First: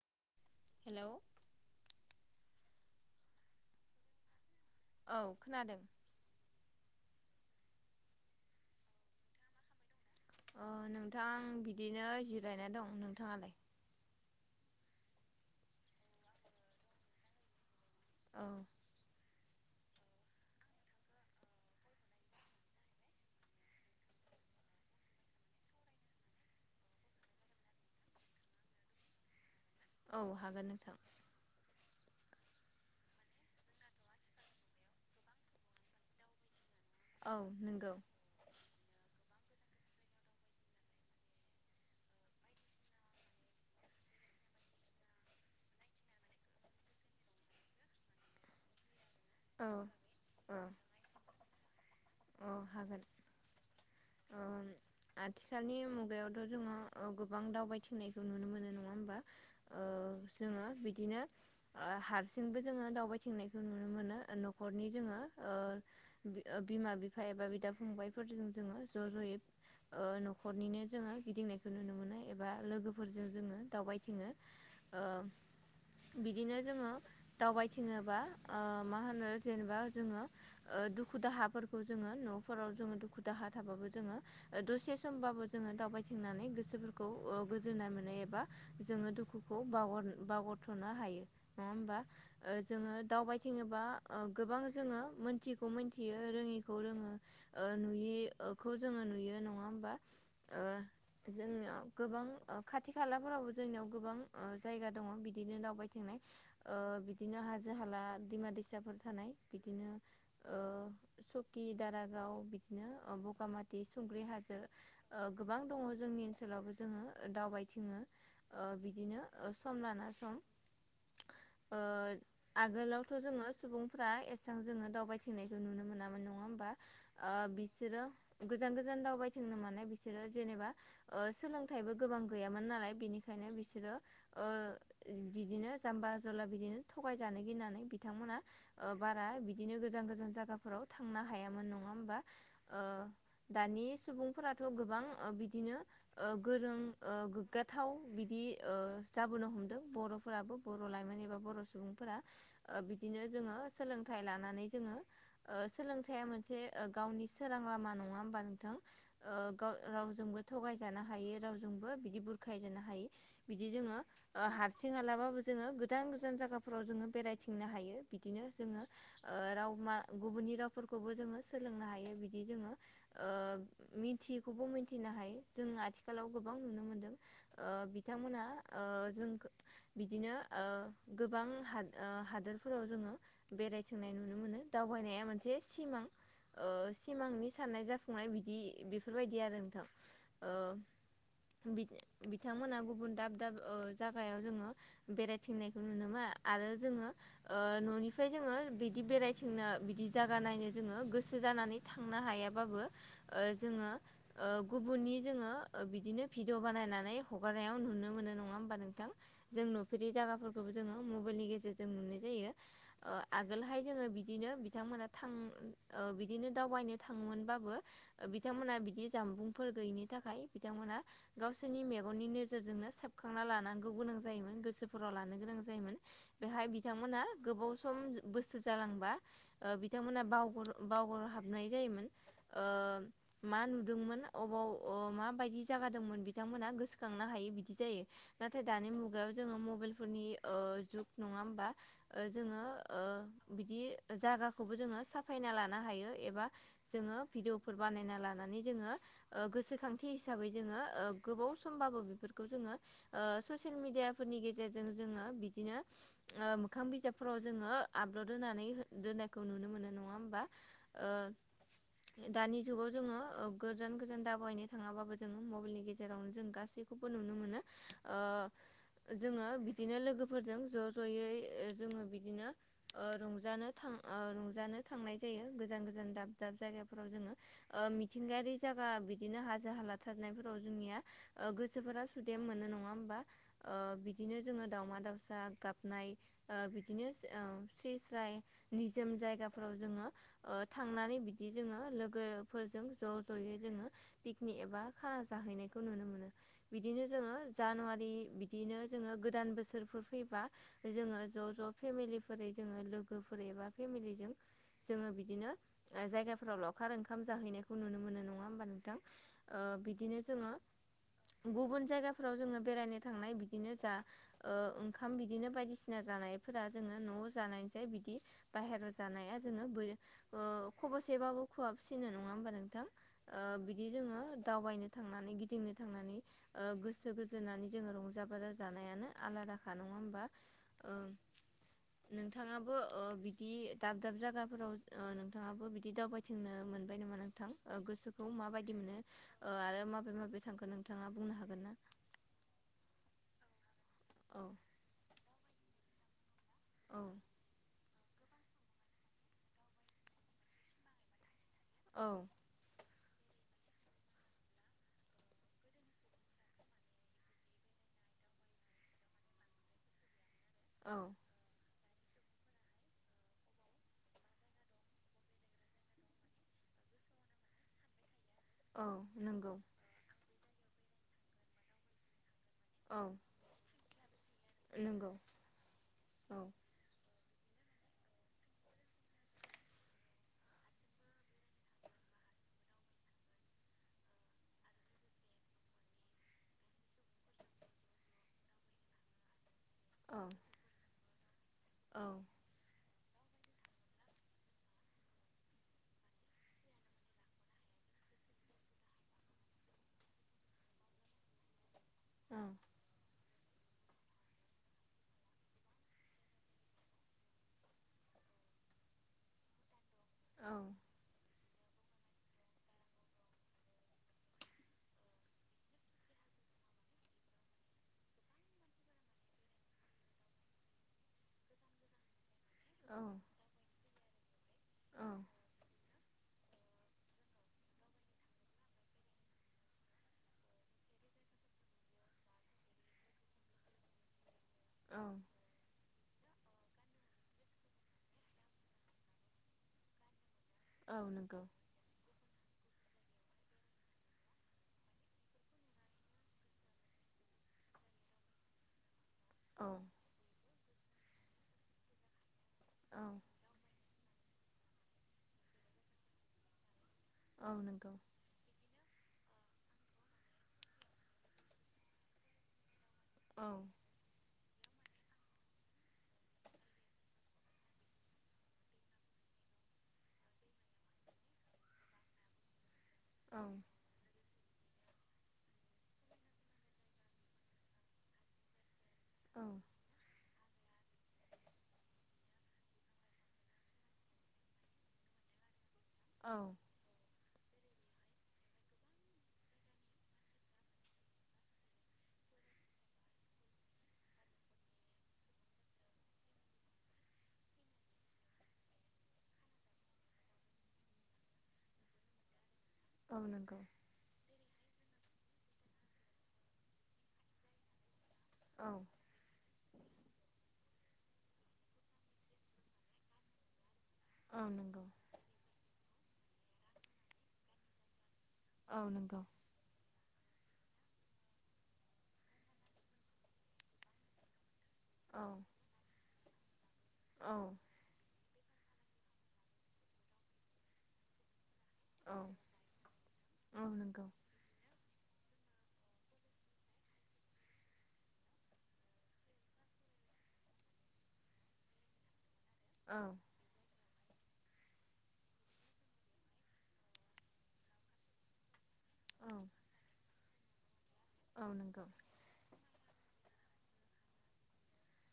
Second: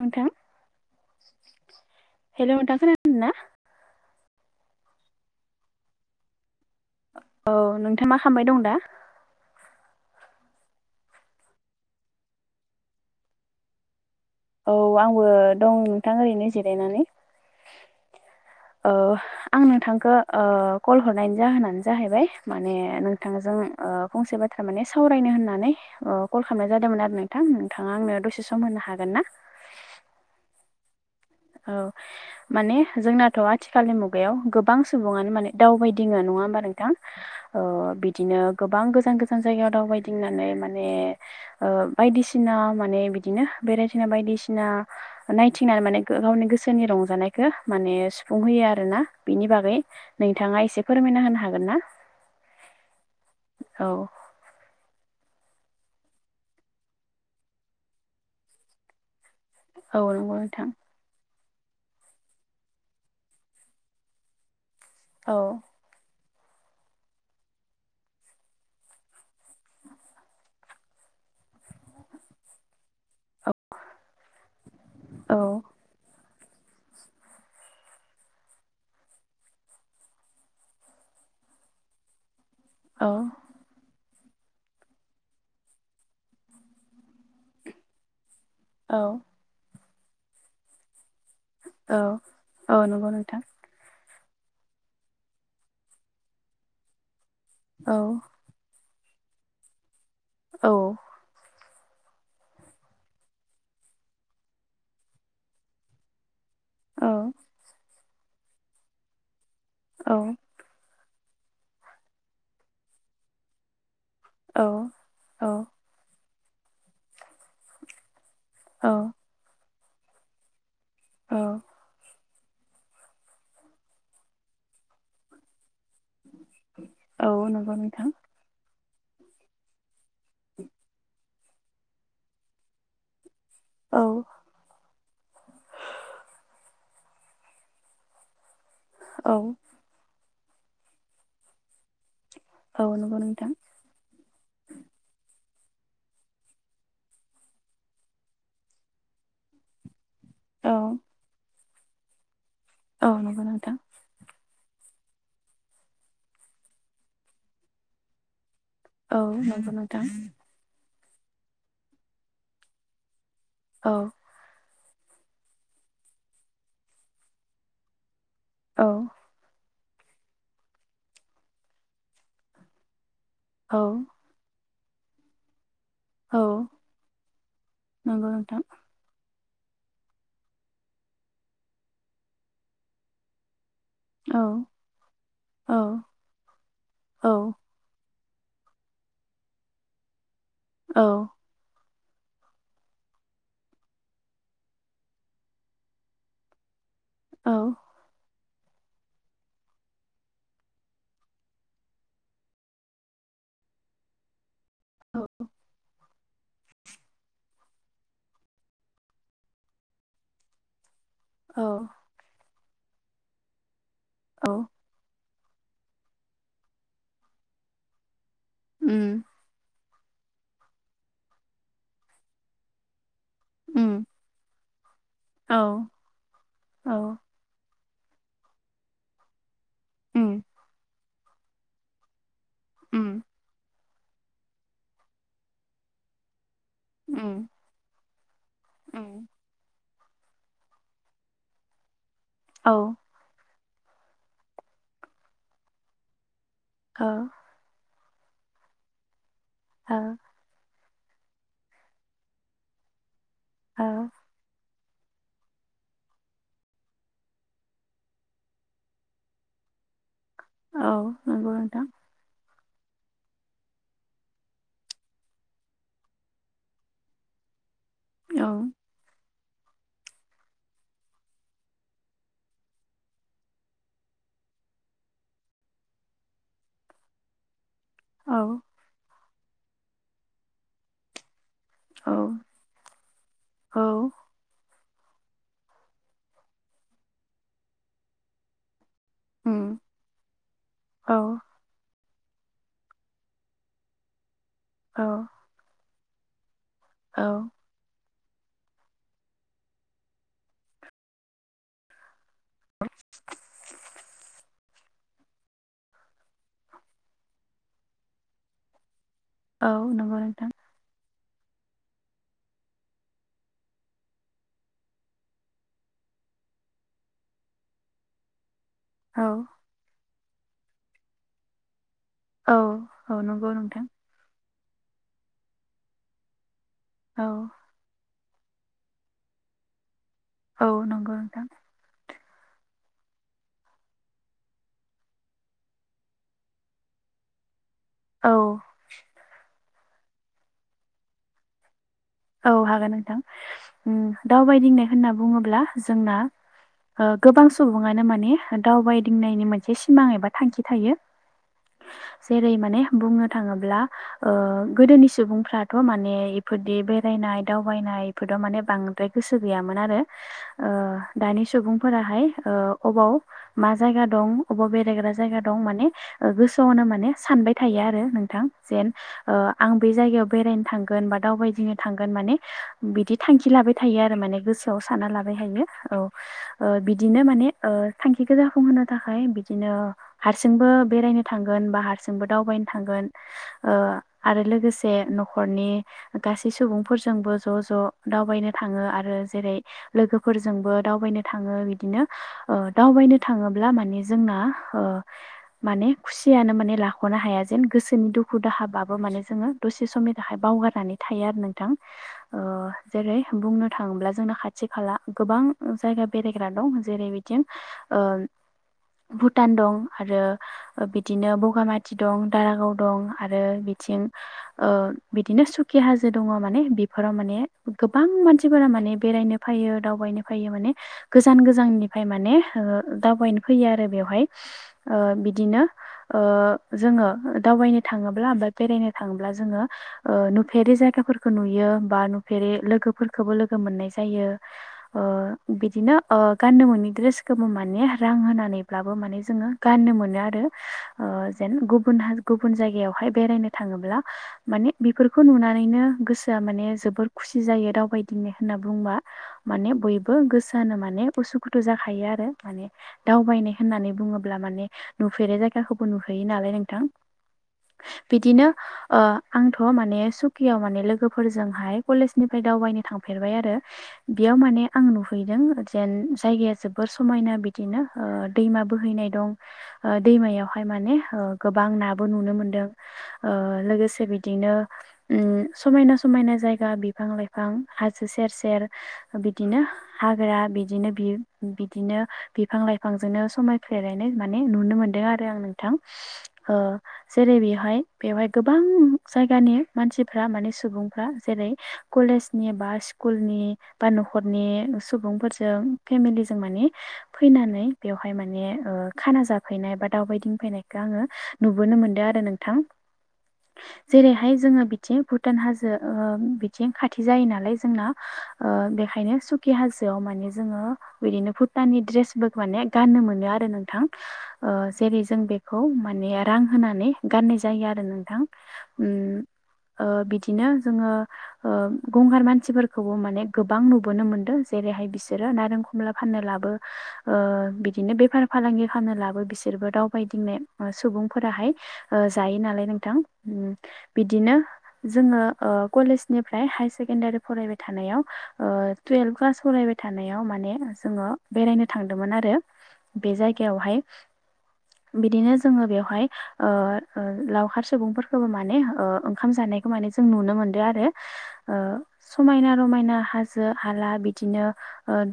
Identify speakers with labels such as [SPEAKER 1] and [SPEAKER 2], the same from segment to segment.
[SPEAKER 1] नोंथां
[SPEAKER 2] hello
[SPEAKER 1] hello दा खोनादोंना
[SPEAKER 2] औ खोनादों
[SPEAKER 1] औ नोंथां मा खालामबाय दं दा
[SPEAKER 2] अ नोंथां बिदिनो जिरायना दं नोंथाङालाय
[SPEAKER 1] औ आंबो दं नोंथां ओरैनो जिरायनानै
[SPEAKER 2] औ
[SPEAKER 1] अह आं नोंथांखो ओ कल हरनायनि जाहोनानो जाहैबाय माने नोंथांजों ओ फंसे बा थारमाने सावरायनो होननानै अ कल खालामनाय जादोंमोन आरो नोंथां नोंथाङा आंनो दसे सम होनो हागोन ना
[SPEAKER 2] औ हागोन नोंथां
[SPEAKER 1] औ माने जोंनाथ' आथिखालनि मुगायाव गोबां सुबुङानो माने दावबायदिङो नङा हबा नोंथां
[SPEAKER 2] औ
[SPEAKER 1] ओ
[SPEAKER 2] नंगौ
[SPEAKER 1] बिदिनो गोबां गोजान गोजान जायगायाव दावबायदिंनानै माने ओ बायदिसिना माने बिदिनो बेरायथिंना बायदिसिना ना नायथिंनानै माने गावनि गोसोनि रंजानायखौ माने सुफुंहोयो आरो ना बिनि
[SPEAKER 2] औ
[SPEAKER 1] बागै
[SPEAKER 2] औ
[SPEAKER 1] नोंथाङा एसे फोरमायना होनो हागोन ना
[SPEAKER 2] औ हागोन
[SPEAKER 1] औ
[SPEAKER 2] ओ आथिखालनि मुगायावथ' जोङो ओ गोबां दावबायथिंनायखौ नुनो मोनो नङा होमबा ओ
[SPEAKER 1] औ नंगौ
[SPEAKER 2] जोङो
[SPEAKER 1] नोंथां
[SPEAKER 2] बिदिनो ओ हारसिंबो जोङो दावबायथिंनायखौ नुनो मोनो न'खरनि जोङो
[SPEAKER 1] औ
[SPEAKER 2] ओ बि ओ बिमा बि बिफा एबा बिदा फंबायफोरजों जोङो ज' ज'यै ओ न'खरनिनो जोङो गिदिंनायखौ नुनो मोनो एबा लोगोफोरजों जोङो दावबायथिङो ओ
[SPEAKER 1] औ
[SPEAKER 2] बिदिनो जोङो दावबायथिङोबा ओ मा होनो जेनेबा जोङो ओ दुखु दुखु दाहाफोरखौ जोङो न'फोराव जोङो दुखु दाहा थाबाबो जोङो दसे समबाबो जोङो दावबायथिंनानै गोसोफोरखौ गोजोननाय मोननाय एबा जोङो दुखुखौ बाव बावगारथ'नो हायो। नङा होमबा
[SPEAKER 1] औ औ
[SPEAKER 2] जोङो
[SPEAKER 1] नंगौ नोंथां
[SPEAKER 2] दावबायथिङोबा गोबां जोङो मोनथिगौ मिथियो रोङि
[SPEAKER 1] औ
[SPEAKER 2] नुयिखौ जोङो नुयो नङा होमबा ओ
[SPEAKER 1] औ
[SPEAKER 2] जोंनियाव गोबां खाथि खालाफोरावबो जोंनियाव गोबां जायगा दङ बिदिनो दावबायथिंनाय ओ
[SPEAKER 1] औ
[SPEAKER 2] बिदिनो हाजो हाला दैमा दैसाफोर थानाय बि
[SPEAKER 1] औ
[SPEAKER 2] सकि दारागाव बिदिनो बगामाथि थुंग्रि हाजो
[SPEAKER 1] औ
[SPEAKER 2] गोबां दङ जोंनि ओनसोलावबो जोङो दावबायथिङो।
[SPEAKER 1] औ
[SPEAKER 2] बिदिनो सम लाना सम
[SPEAKER 1] औ
[SPEAKER 2] ओ आगोलावथ' जोङो सुबुंफ्रा एसेबां जोङो दावबायथिंनायखौ नुनो मोनामोन। नङा होमबा
[SPEAKER 1] औ नंगौ
[SPEAKER 2] बिसोरो
[SPEAKER 1] नोंथां
[SPEAKER 2] गोजान गोजान दावबायथोंनो म बिसोरो जेनेबा ओसोलोंथाइबो गोबां गैयामोन नालाय बिनि ओंखायनो बिसोरो
[SPEAKER 1] औ
[SPEAKER 2] ओ बिदिनो जाम्बा जला बिदिनो थगायजानो गिनानै बिथांमोना बारा
[SPEAKER 1] औ
[SPEAKER 2] बिदिनो गोजान गोजान जायगाफोराव थांनो हायामोन नङा होमबा
[SPEAKER 1] औ नंगौ नोंथां।
[SPEAKER 2] थ' गोबां बिदिनो गोरों गोग्गाथाव बि खनो हमदों बर'फोराबो बर'
[SPEAKER 1] औ
[SPEAKER 2] लाइमोन एबा बर' सुबुंफोरा
[SPEAKER 1] औ
[SPEAKER 2] बिदिनो
[SPEAKER 1] नंगौ
[SPEAKER 2] जोङो
[SPEAKER 1] नोंथां
[SPEAKER 2] सोलोंथाइ लानानै जोङो। सोलोंथाइया मोनसे गावनि सोरां लामा नङा होमबा। नोंथां
[SPEAKER 1] औ नंगौ दां
[SPEAKER 2] बि ह बि ज
[SPEAKER 1] औ
[SPEAKER 2] ह सिं हालाबाबो जोङो गोजान गोजान जायगाफोराव जोङो बेरायथिंनो हायो। बिदिनो जोङो
[SPEAKER 1] औ
[SPEAKER 2] राव मा। गुबुननि रावफोरखौबो जोङो सोलोंनो हायो बिदि जोङो
[SPEAKER 1] औ
[SPEAKER 2] मिथियैखौबो मोन हथिनो हायो जों आथिखालाव
[SPEAKER 1] औ
[SPEAKER 2] गोबां नुनो मोनदों
[SPEAKER 1] नंगौ नोंथां
[SPEAKER 2] बिथांमोनहा जों बिदिनो गोबां हादोरफोराव जोङो बेरायथों
[SPEAKER 1] औ
[SPEAKER 2] दावबायनाया मोनसे
[SPEAKER 1] औ
[SPEAKER 2] सिमां
[SPEAKER 1] औ
[SPEAKER 2] सिमांनि साननाय जाफुं संनाय बिदि बेफोरबायदि आरो नोंथां।
[SPEAKER 1] औ
[SPEAKER 2] बिथांमोनहा गुबुन दाब दाब जागायाव जोङो बेरायथिंनायखौ नुनो मोनो आरो जोङो।
[SPEAKER 1] औ
[SPEAKER 2] न'निफ्राय जोङो बिदि बेराय नो बिदि जायगा नायनो जोङो गोसो जानानै थांनो हायाबाबो जोङो गुबुननि जोङो बिदिनो भिडिअ बानायनानै हगारनायाव नुनो मोनो नङा होमबा नोंथां जों नुफेरि जायगाफोरखौबो जोङो मबाइलनि
[SPEAKER 1] औ
[SPEAKER 2] गेजेरजों ननाय जायो आगोलहाय जोङो
[SPEAKER 1] औ
[SPEAKER 2] बिदिनो बिथांमोना थां बिदिनो दावबायनो थाङोमोनबाबो बिथांमोनहा बिदि
[SPEAKER 1] उम
[SPEAKER 2] जामबुंफोर गैयिनि थाखाय बिथांमोना गावसोरनि मेगननि नोजोरजोंनो सेबखांना लानांगौ
[SPEAKER 1] उम
[SPEAKER 2] गोनां जायोमोन गोसो फोराव लानो
[SPEAKER 1] औ
[SPEAKER 2] गोनां जायोमोन बेहाय
[SPEAKER 1] औ
[SPEAKER 2] बिथांमोनहा गोबाव सम बोसोर जालांबा ओ बिथांमोना
[SPEAKER 1] उम
[SPEAKER 2] बाव बावगार हाबनाय जायोमोन ओ
[SPEAKER 1] उम
[SPEAKER 2] मा होन दोंमोन अबाव मााबायदि जागादोंमोन बिथांमोनहा गोसोखांनो
[SPEAKER 1] उम
[SPEAKER 2] हायो बिदि जायो। नाथाय दानि
[SPEAKER 1] उम
[SPEAKER 2] मुगायाव जोङो मबाइल फोरनि ओ जुग नङा होमबा। ओ जोङो
[SPEAKER 1] औ
[SPEAKER 2] ओ बिदि जागाखौबो जोङो साफायना लानो हायो एबा
[SPEAKER 1] औ
[SPEAKER 2] जोङो भिदिअफोर बानायना लानानै जोङो
[SPEAKER 1] औ
[SPEAKER 2] गोसोखांथि हिसाबै जोङो ओ गोबाव समबाबो बेफोरखौ जोङो ओ ससियेल
[SPEAKER 1] औ
[SPEAKER 2] मिडियाफोरनि गेजेर जों जोङो बिदिनो ओ मोखां बिजाबफोराव जोङो आपलद होनानै दोननायखौ नुनो मोनो नङा होम
[SPEAKER 1] औ नंगौ नोंथां।
[SPEAKER 2] दानि जुगाव जोङो ओ गोजान गोजान दावबायनो थाङाबाबो जोङो मबाइलनि गेजेरावनो जों गासैखौबो नुनो मोनो। ओ
[SPEAKER 1] औ।
[SPEAKER 2] जोङो बिदिनो लोगोफोरजों ज‌ ज'यै ओ जोङो बिदिनो ओ रंजानो थां ओ रंजानो थांनाय जायो गोजान गोजान दाब दाब जायगाफोराव जोङो। ओ
[SPEAKER 1] औ
[SPEAKER 2] मिथिंगायारि जायगा बिदिनो हाजो हालाथारनायफोराव जोंनिया गोसोफोरा
[SPEAKER 1] औ
[SPEAKER 2] सुदेम मोनो नङा होमबा ओ
[SPEAKER 1] औ
[SPEAKER 2] बिदिनो जोङो दावमा दाउसा गाबनाय ओ बिदिनो ओं से स्राय नि जोम
[SPEAKER 1] उम
[SPEAKER 2] जायगाफोराव जोंङो ओ‌
[SPEAKER 1] औ
[SPEAKER 2] थांनानै बिदि जोङो लोग गोफोरजों ज' ज'यै जोङो पिकनिक एबा
[SPEAKER 1] औ
[SPEAKER 2] खाना जाहैनायखौ नुनो मोनो बिदिनो
[SPEAKER 1] औ
[SPEAKER 2] जोङो जानुवारि बिदिनो जोङो गोदान बोसोरफोर फैबा जोङो ज' ज' फेमेलिफोरै जोङो लोग लोगोफोर एबा फेमेलिजों जोङो बिदिनो ओ जायगाफोराव लावखार ओंखाम जाहैनायखौ नुनो मोनो नङा होमबा नोंथां? ओ
[SPEAKER 1] औ नंगौ
[SPEAKER 2] बिदिनो
[SPEAKER 1] नोंथां।
[SPEAKER 2] जोङो गुबुन जायगाफोराव जोङो बेरायनो थांनाय बिदिनो जा ओ ओंखाम बिदिनो बायदिसिना जानायफोरा जोङो न'आव जानायसै बिद दि बाहेराव
[SPEAKER 1] औ
[SPEAKER 2] जानाया जोङो ओ खबसेबाबो खुवाब सिनो नङा होमबा
[SPEAKER 1] औ
[SPEAKER 2] नोंथां
[SPEAKER 1] औ
[SPEAKER 2] ओ
[SPEAKER 1] नंगौ
[SPEAKER 2] बिदि
[SPEAKER 1] नोंथां
[SPEAKER 2] जोङो दावबायनो थांनानै गिदिंनो थांनानै ओ गोसो
[SPEAKER 1] औ
[SPEAKER 2] गोजोननानै जोङो रंजा बाजा जानायानो आलादाखा नङा होमबा?
[SPEAKER 1] औ नंगौ नोंथां।
[SPEAKER 2] नोंथाङा बो ओ बिदि दाब दाब जायगाफोराव ओ नोंथाङाबो बिदि दावबायथिंनो मोनबाय नामा नोंथां? ओ
[SPEAKER 1] औ
[SPEAKER 2] गोसोखौ माबायदि मोनो ओ आरो माबे माबे थांखो नोंथाङा बुंनो हागोन ना?
[SPEAKER 1] औ हागोन नोंथां ओम
[SPEAKER 2] औ
[SPEAKER 1] दावबायदिंनाय होनना बुङोब्ला जोंना
[SPEAKER 2] औ
[SPEAKER 1] ओ गोबां सुबुङानो मा ने दावबायदिनायनि मोनसे सिमां एबा थांखि थायो
[SPEAKER 2] औ
[SPEAKER 1] जेरै माने बुंनो थाङोब्ला ओ गोदोनि सुबुंफ्राथ' माने इफोरदि बे बेरायनाय दावबायनाय इफोराव माने बांद्राय गोसो गैयामोन आरो ओ
[SPEAKER 2] औ
[SPEAKER 1] दानि सुबुं फोराहाय ओ अबाव मा जायगा दं अबाव बेरायग्रा जायगा दं माने ओ गोसोआव नो माने सानबाय थायो आरो नों थां
[SPEAKER 2] औ
[SPEAKER 1] जेन ओ
[SPEAKER 2] नंगौ
[SPEAKER 1] आं बे जायगायाव बेरायनो थांगोन बा दावबायदिनो थांगोन माने
[SPEAKER 2] औ
[SPEAKER 1] बिदि थांखि लाबाय थायो आरो माने गोसोआव सानना
[SPEAKER 2] नंगौ
[SPEAKER 1] लाबाय थायो औ ओ बिदिनो माने ओ थांखिखौ जाफुंहोनो थाखाय बिदिनो हारसिंबो बेरायनो थांगोन बा हारसिंबो दाव बायनो थांगोन‌ ओ आरो लोगोसे न'खरनि गासै सै सुबुंफोरजोंबो ज' ज' दावबायनो थाङो आरो जेरै
[SPEAKER 2] औ औ
[SPEAKER 1] लोगोफोरजोंबो दावबायनो थाङो बिदिनो
[SPEAKER 2] औ
[SPEAKER 1] ओ दावबायनो थाङोब्ला माने जोंना ओ माने खुसियानो माने लाखनो हाया जेन गोसोनि दु खु दाहाबाबो माने जोङो दसे समनि थाखाय बावगारनानै थायो आरो नोंथां ओ
[SPEAKER 2] औ
[SPEAKER 1] जेरै बुंनो थाङोब्ला जोंना खाथि खाला गोबां जायगा गा बेरायग्रा दं जेरै बिदि भुटान दं। आरो ओ बिदिनो बुं बगामाथि दं दारागाव दं आरो बिथिं ओ बिदिनो सु कि हाजो दङ माने बिफोराव माने गोबां मानसिफोरा माने बेरायनो फैयो दावबायनो फैयो माने गोजान गोजाननिफ्राय माने ओ
[SPEAKER 2] औ
[SPEAKER 1] दावबायनो फैयो आरो बेयाव। बेवहाय ओ बिदिनो ओ जोङो दावबायनो थाङोब्ला बा बेरायनो थां ब्ला जोङो नुफेरै जायगाफोरखौ नुयो बा नुफेरै लोगोफोरखौबो लोगो मोननाय जायो
[SPEAKER 2] औ
[SPEAKER 1] ओ बिदिनो ओ गाननो मोनै ड्रेसखौबो माने रां होनानै ब्लाबो माने जोङो गाननो मोनो आरो।
[SPEAKER 2] औ
[SPEAKER 1] ओ
[SPEAKER 2] नंगौ
[SPEAKER 1] जेन गुबुन फगुबुन जायगायावहाय बेरायनो थाङोब्ला माने बेफोर खो नुनानैनो गोसोआ माने जोबोर खुसि जायो दावबायदिंनो होनना बुंबा।
[SPEAKER 2] औ
[SPEAKER 1] माने बयबो गोसो जानो माने उसुखुथु जाखायो आरो माने दावबायनाय होननानै बुङोब्ला माने नुफेरै जाय गाखौबो नुहैयो नालाय नोंथां
[SPEAKER 2] औ नंगौ
[SPEAKER 1] बिदिनो ओ आंथ' मान ने सुकियाव माने लोगोफोरजोंहाय कलेजनिफ्राय दावबायनो थांफेरबाय
[SPEAKER 2] औ
[SPEAKER 1] आरो बेयाव माने आं नुहैदों जेन जायगाया जोबोर समायना बिदिनो ओ दैमा बोहैनाय दं। ओ दैमायावहाय माने ओ गोबां नाबो नुनो मोनदों ओ
[SPEAKER 2] औ
[SPEAKER 1] लोगोसे बिदिनो उम समायना समायना जायगा बिफां लाइफां हाजो सेर सेर
[SPEAKER 2] औ
[SPEAKER 1] बिदिनो हा ग्रख बिदिनो बिदिनो बिफां लाइफां जोंनो समाय फ्लेनाय माने नुनो मोनदों आरो आं नों थां ओ जेरै बेहाय बेवहाय गोबां जायगानि मानसिफ्रा माने सुबुंफ्रा जेरै कलेजनि बा स्कुलनि बा न'खरनि सुबुंफोरजों फेमिलिजों माने फैनानै बेयावहाय माने ओ खाना जाफैनाय बा दावबायदिं फैनायखो आङो नुबोनो मोनदों आरो नोंथां
[SPEAKER 2] औ नंगौ
[SPEAKER 1] जेरैहाय बिथि भुटान हाजो ओ बिथिं खाथि जायो नालाय जोंना ओ
[SPEAKER 2] औ
[SPEAKER 1] बेखायनो सु खि हाजोआव माने जोङो बिदिनो भुटाननि द्रेस बो माने गाननो मोनो आरो नोंथां। ओ
[SPEAKER 2] नंगौ
[SPEAKER 1] जेरै जों बेखौ माने रां होनानै गाननाय जायो आरो नोंथां।
[SPEAKER 2] औ
[SPEAKER 1] उम
[SPEAKER 2] नंगौ
[SPEAKER 1] ओ बिदिनो जोङो ओ गंगार मानसिफोरखौबो माने गोबां नुबोनो मोनदों जेरै बेहाय बिसोर
[SPEAKER 2] औ औ
[SPEAKER 1] नारें कमला फाननो लाबो ओ
[SPEAKER 2] औ
[SPEAKER 1] बिदिनो बिसोर बेफार फालांगि खालामनो लाबो बिसोरबो दावबायदिंनाय सुबुंफोराहाय ओ जायो नालाय नोंथां उम।
[SPEAKER 2] औ नंगौ
[SPEAKER 1] [unintelligible] जोङो ओ कलेजनिफ्राय हायार सेकेण्डारि फरायबाय थानायाव ओ टुयेल्भ क्लास फरायबाय थानाय थानायाव माने जोङो बेरायनो थांदोंमोन आरो
[SPEAKER 2] औ
[SPEAKER 1] बे जायगायावहाय। बिदिनो जोङो बेवहाय ओ लावखार सुबुंफोरखौबो माने ओ ओंखाम जानायखौ माने जों नुनो मोनदों आरो
[SPEAKER 2] औ
[SPEAKER 1] ओ
[SPEAKER 2] नंगौ
[SPEAKER 1] समायना रमायना हाज जो हाला बिदिनो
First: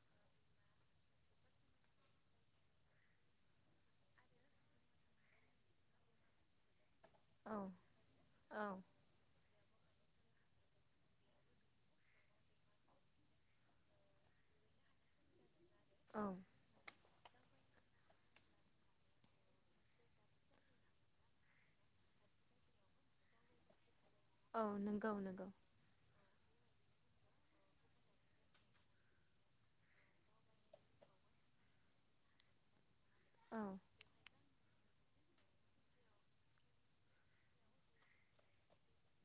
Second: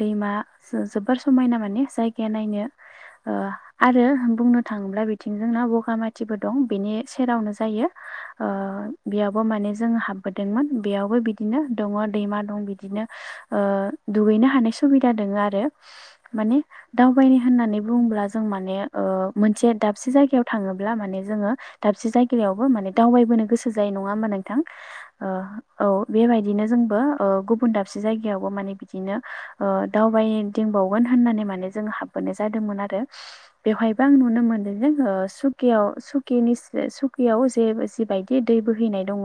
[SPEAKER 1] दैमा जोबोर समायना माने जायगाया नायनो। ओ आरो बुंनो थाङोब्ला बिथिं जोंना बगाामाथिबो दं बेनि सेरावनो जायो
[SPEAKER 2] औ
[SPEAKER 1] ओ
[SPEAKER 2] औ
[SPEAKER 1] बेयाबो माने जों हाबबोदोंमोन‌ बेयावबो‌ बिदिनो दंङ दैमा दं‌ ओ दुगैनो नो हानाय सुबिदा दङ आरो
[SPEAKER 2] औ
[SPEAKER 1] माने दावबायनो होननानै बुङोब्ला जों माने ओ मोनसे दाबसे जायगायाव थाङोब्ला माने जोङो दा दाबसे जायगायावबो माने दावबायबोनो गोसो जायो‌ नंङा होमबा नोंथां
[SPEAKER 2] नंगौ नंगौ
[SPEAKER 1] ओ औ बेबायदि दिनो जोंबो ओ गुबुन दाबसे जायगावबो माने बिदिनो ओ दावबायदिंबावगोन होन्नानै माने जों हाबबोनाय जादोंमोन आरो।
[SPEAKER 2] औ
[SPEAKER 1] बेवहायबो आं नुनो मोनदों जोङो सुखिआव सुखिनि सुखियाव जे जि बायदि दै बोहैनाय दङ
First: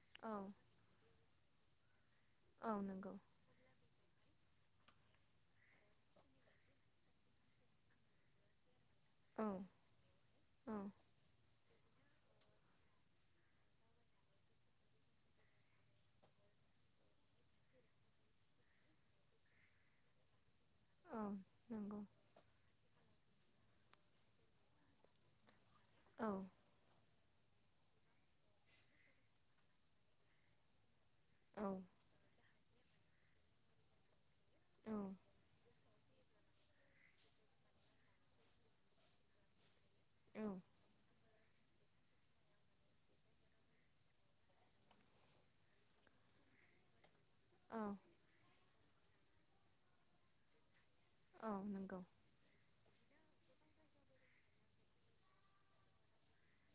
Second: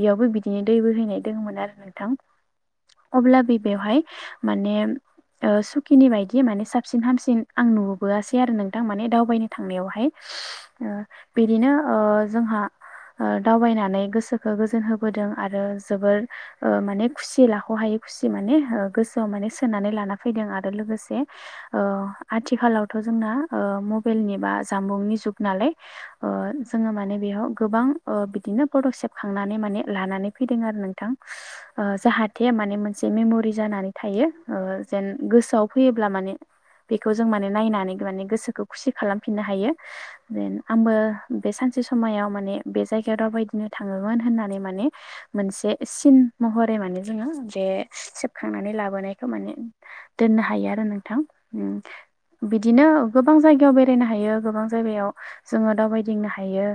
[SPEAKER 1] बेयावबो बिदिनो दै बोहैनाय दङ मोन आरो नोंथां।
[SPEAKER 2] औ नंगौ
[SPEAKER 1] अब्ला बे बेवहाय माने ओ सुखिनि बायदि माने साबसिन हामसिन आं नुबोआसै आरो नों थां माने दावबायनो
[SPEAKER 2] औ
[SPEAKER 1] थांनायावहाय
[SPEAKER 2] औ
[SPEAKER 1] ओ बिदिनो ओ जोंहा ओ दावबायनानै गोसोखौ गोजोन होबोदों आरो जोबोर ओ माने खुसि लाख' हायै खुसि माने ओ गोसोआव माने सोनानै लाना फैदों आरो लोगोसे ओ
[SPEAKER 2] औ
[SPEAKER 1] आथिखालावथ' जोंना ओ मबाइलनि बा जामबुंनि जुग नालाय ओ
[SPEAKER 2] नंगौ
[SPEAKER 1] जोङो माने बेयाव गोबां ओ बिदिनो फथ' सेबखांनानै माने‌ लानानै फैदों आरो नोंथां
[SPEAKER 2] औ औ
[SPEAKER 1] ओ जाहाथे माने‌ मोनसे मेमरि जानानै थायो ओ
[SPEAKER 2] औ
[SPEAKER 1] जेन गोसोआव फैयोब्ला माने बेखौ जों माने नायनानै माने गोसोखौ खुसि खालामफिननो हायो।
[SPEAKER 2] औ
[SPEAKER 1] माने आंबो बे सानसे समायाव बे जायगायाव दावबायदिंनो थाङोमोन होननानै माने मोनसे सिन महरै माने जोङो बे
[SPEAKER 2] औ
[SPEAKER 1] सेबखांनानै लाबोनायखौ माने दोननो हायो आरो नों थां
[SPEAKER 2] औ
[SPEAKER 1] उम्म
[SPEAKER 2] नंगौ
[SPEAKER 1] बिदिनो गोबां जायगायाव बेरायनो हायो गोबां जायगायाव जोङो दावबायदिंनो हायो।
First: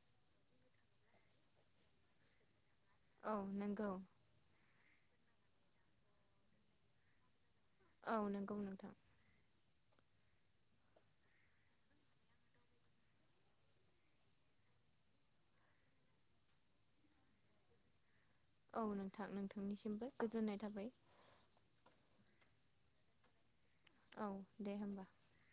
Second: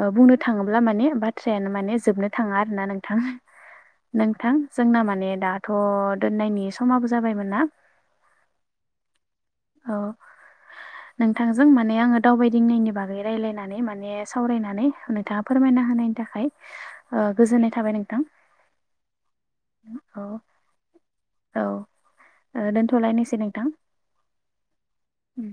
[SPEAKER 1] ओ बुंनो थाङोब्ला माने बाथ्रायानो माने जोबनो थाङा आरो ना नोंथां
[SPEAKER 2] औ नंगौ
[SPEAKER 1] नोंथां जोंना माने दाथ' दोननायनि समाबो जाबायमोन ना?
[SPEAKER 2] औ नंगौ नोंथां।
[SPEAKER 1] औ नोंथांजों माने आंङो दावबायदिंनायनि बागै रायलायनानै माने सावरायना नानै नोंथाङा फोरमायना होनायनि थाखाय ओ गोजोननाय थाबाय नोंथां।
[SPEAKER 2] औ नोंथां नोंथांनिसिमबो गोजोननाय थाबाय।
[SPEAKER 1] ओ दोनथ'लायनोसै नोंथां।
[SPEAKER 2] औ दे होमबा।
[SPEAKER 1] उम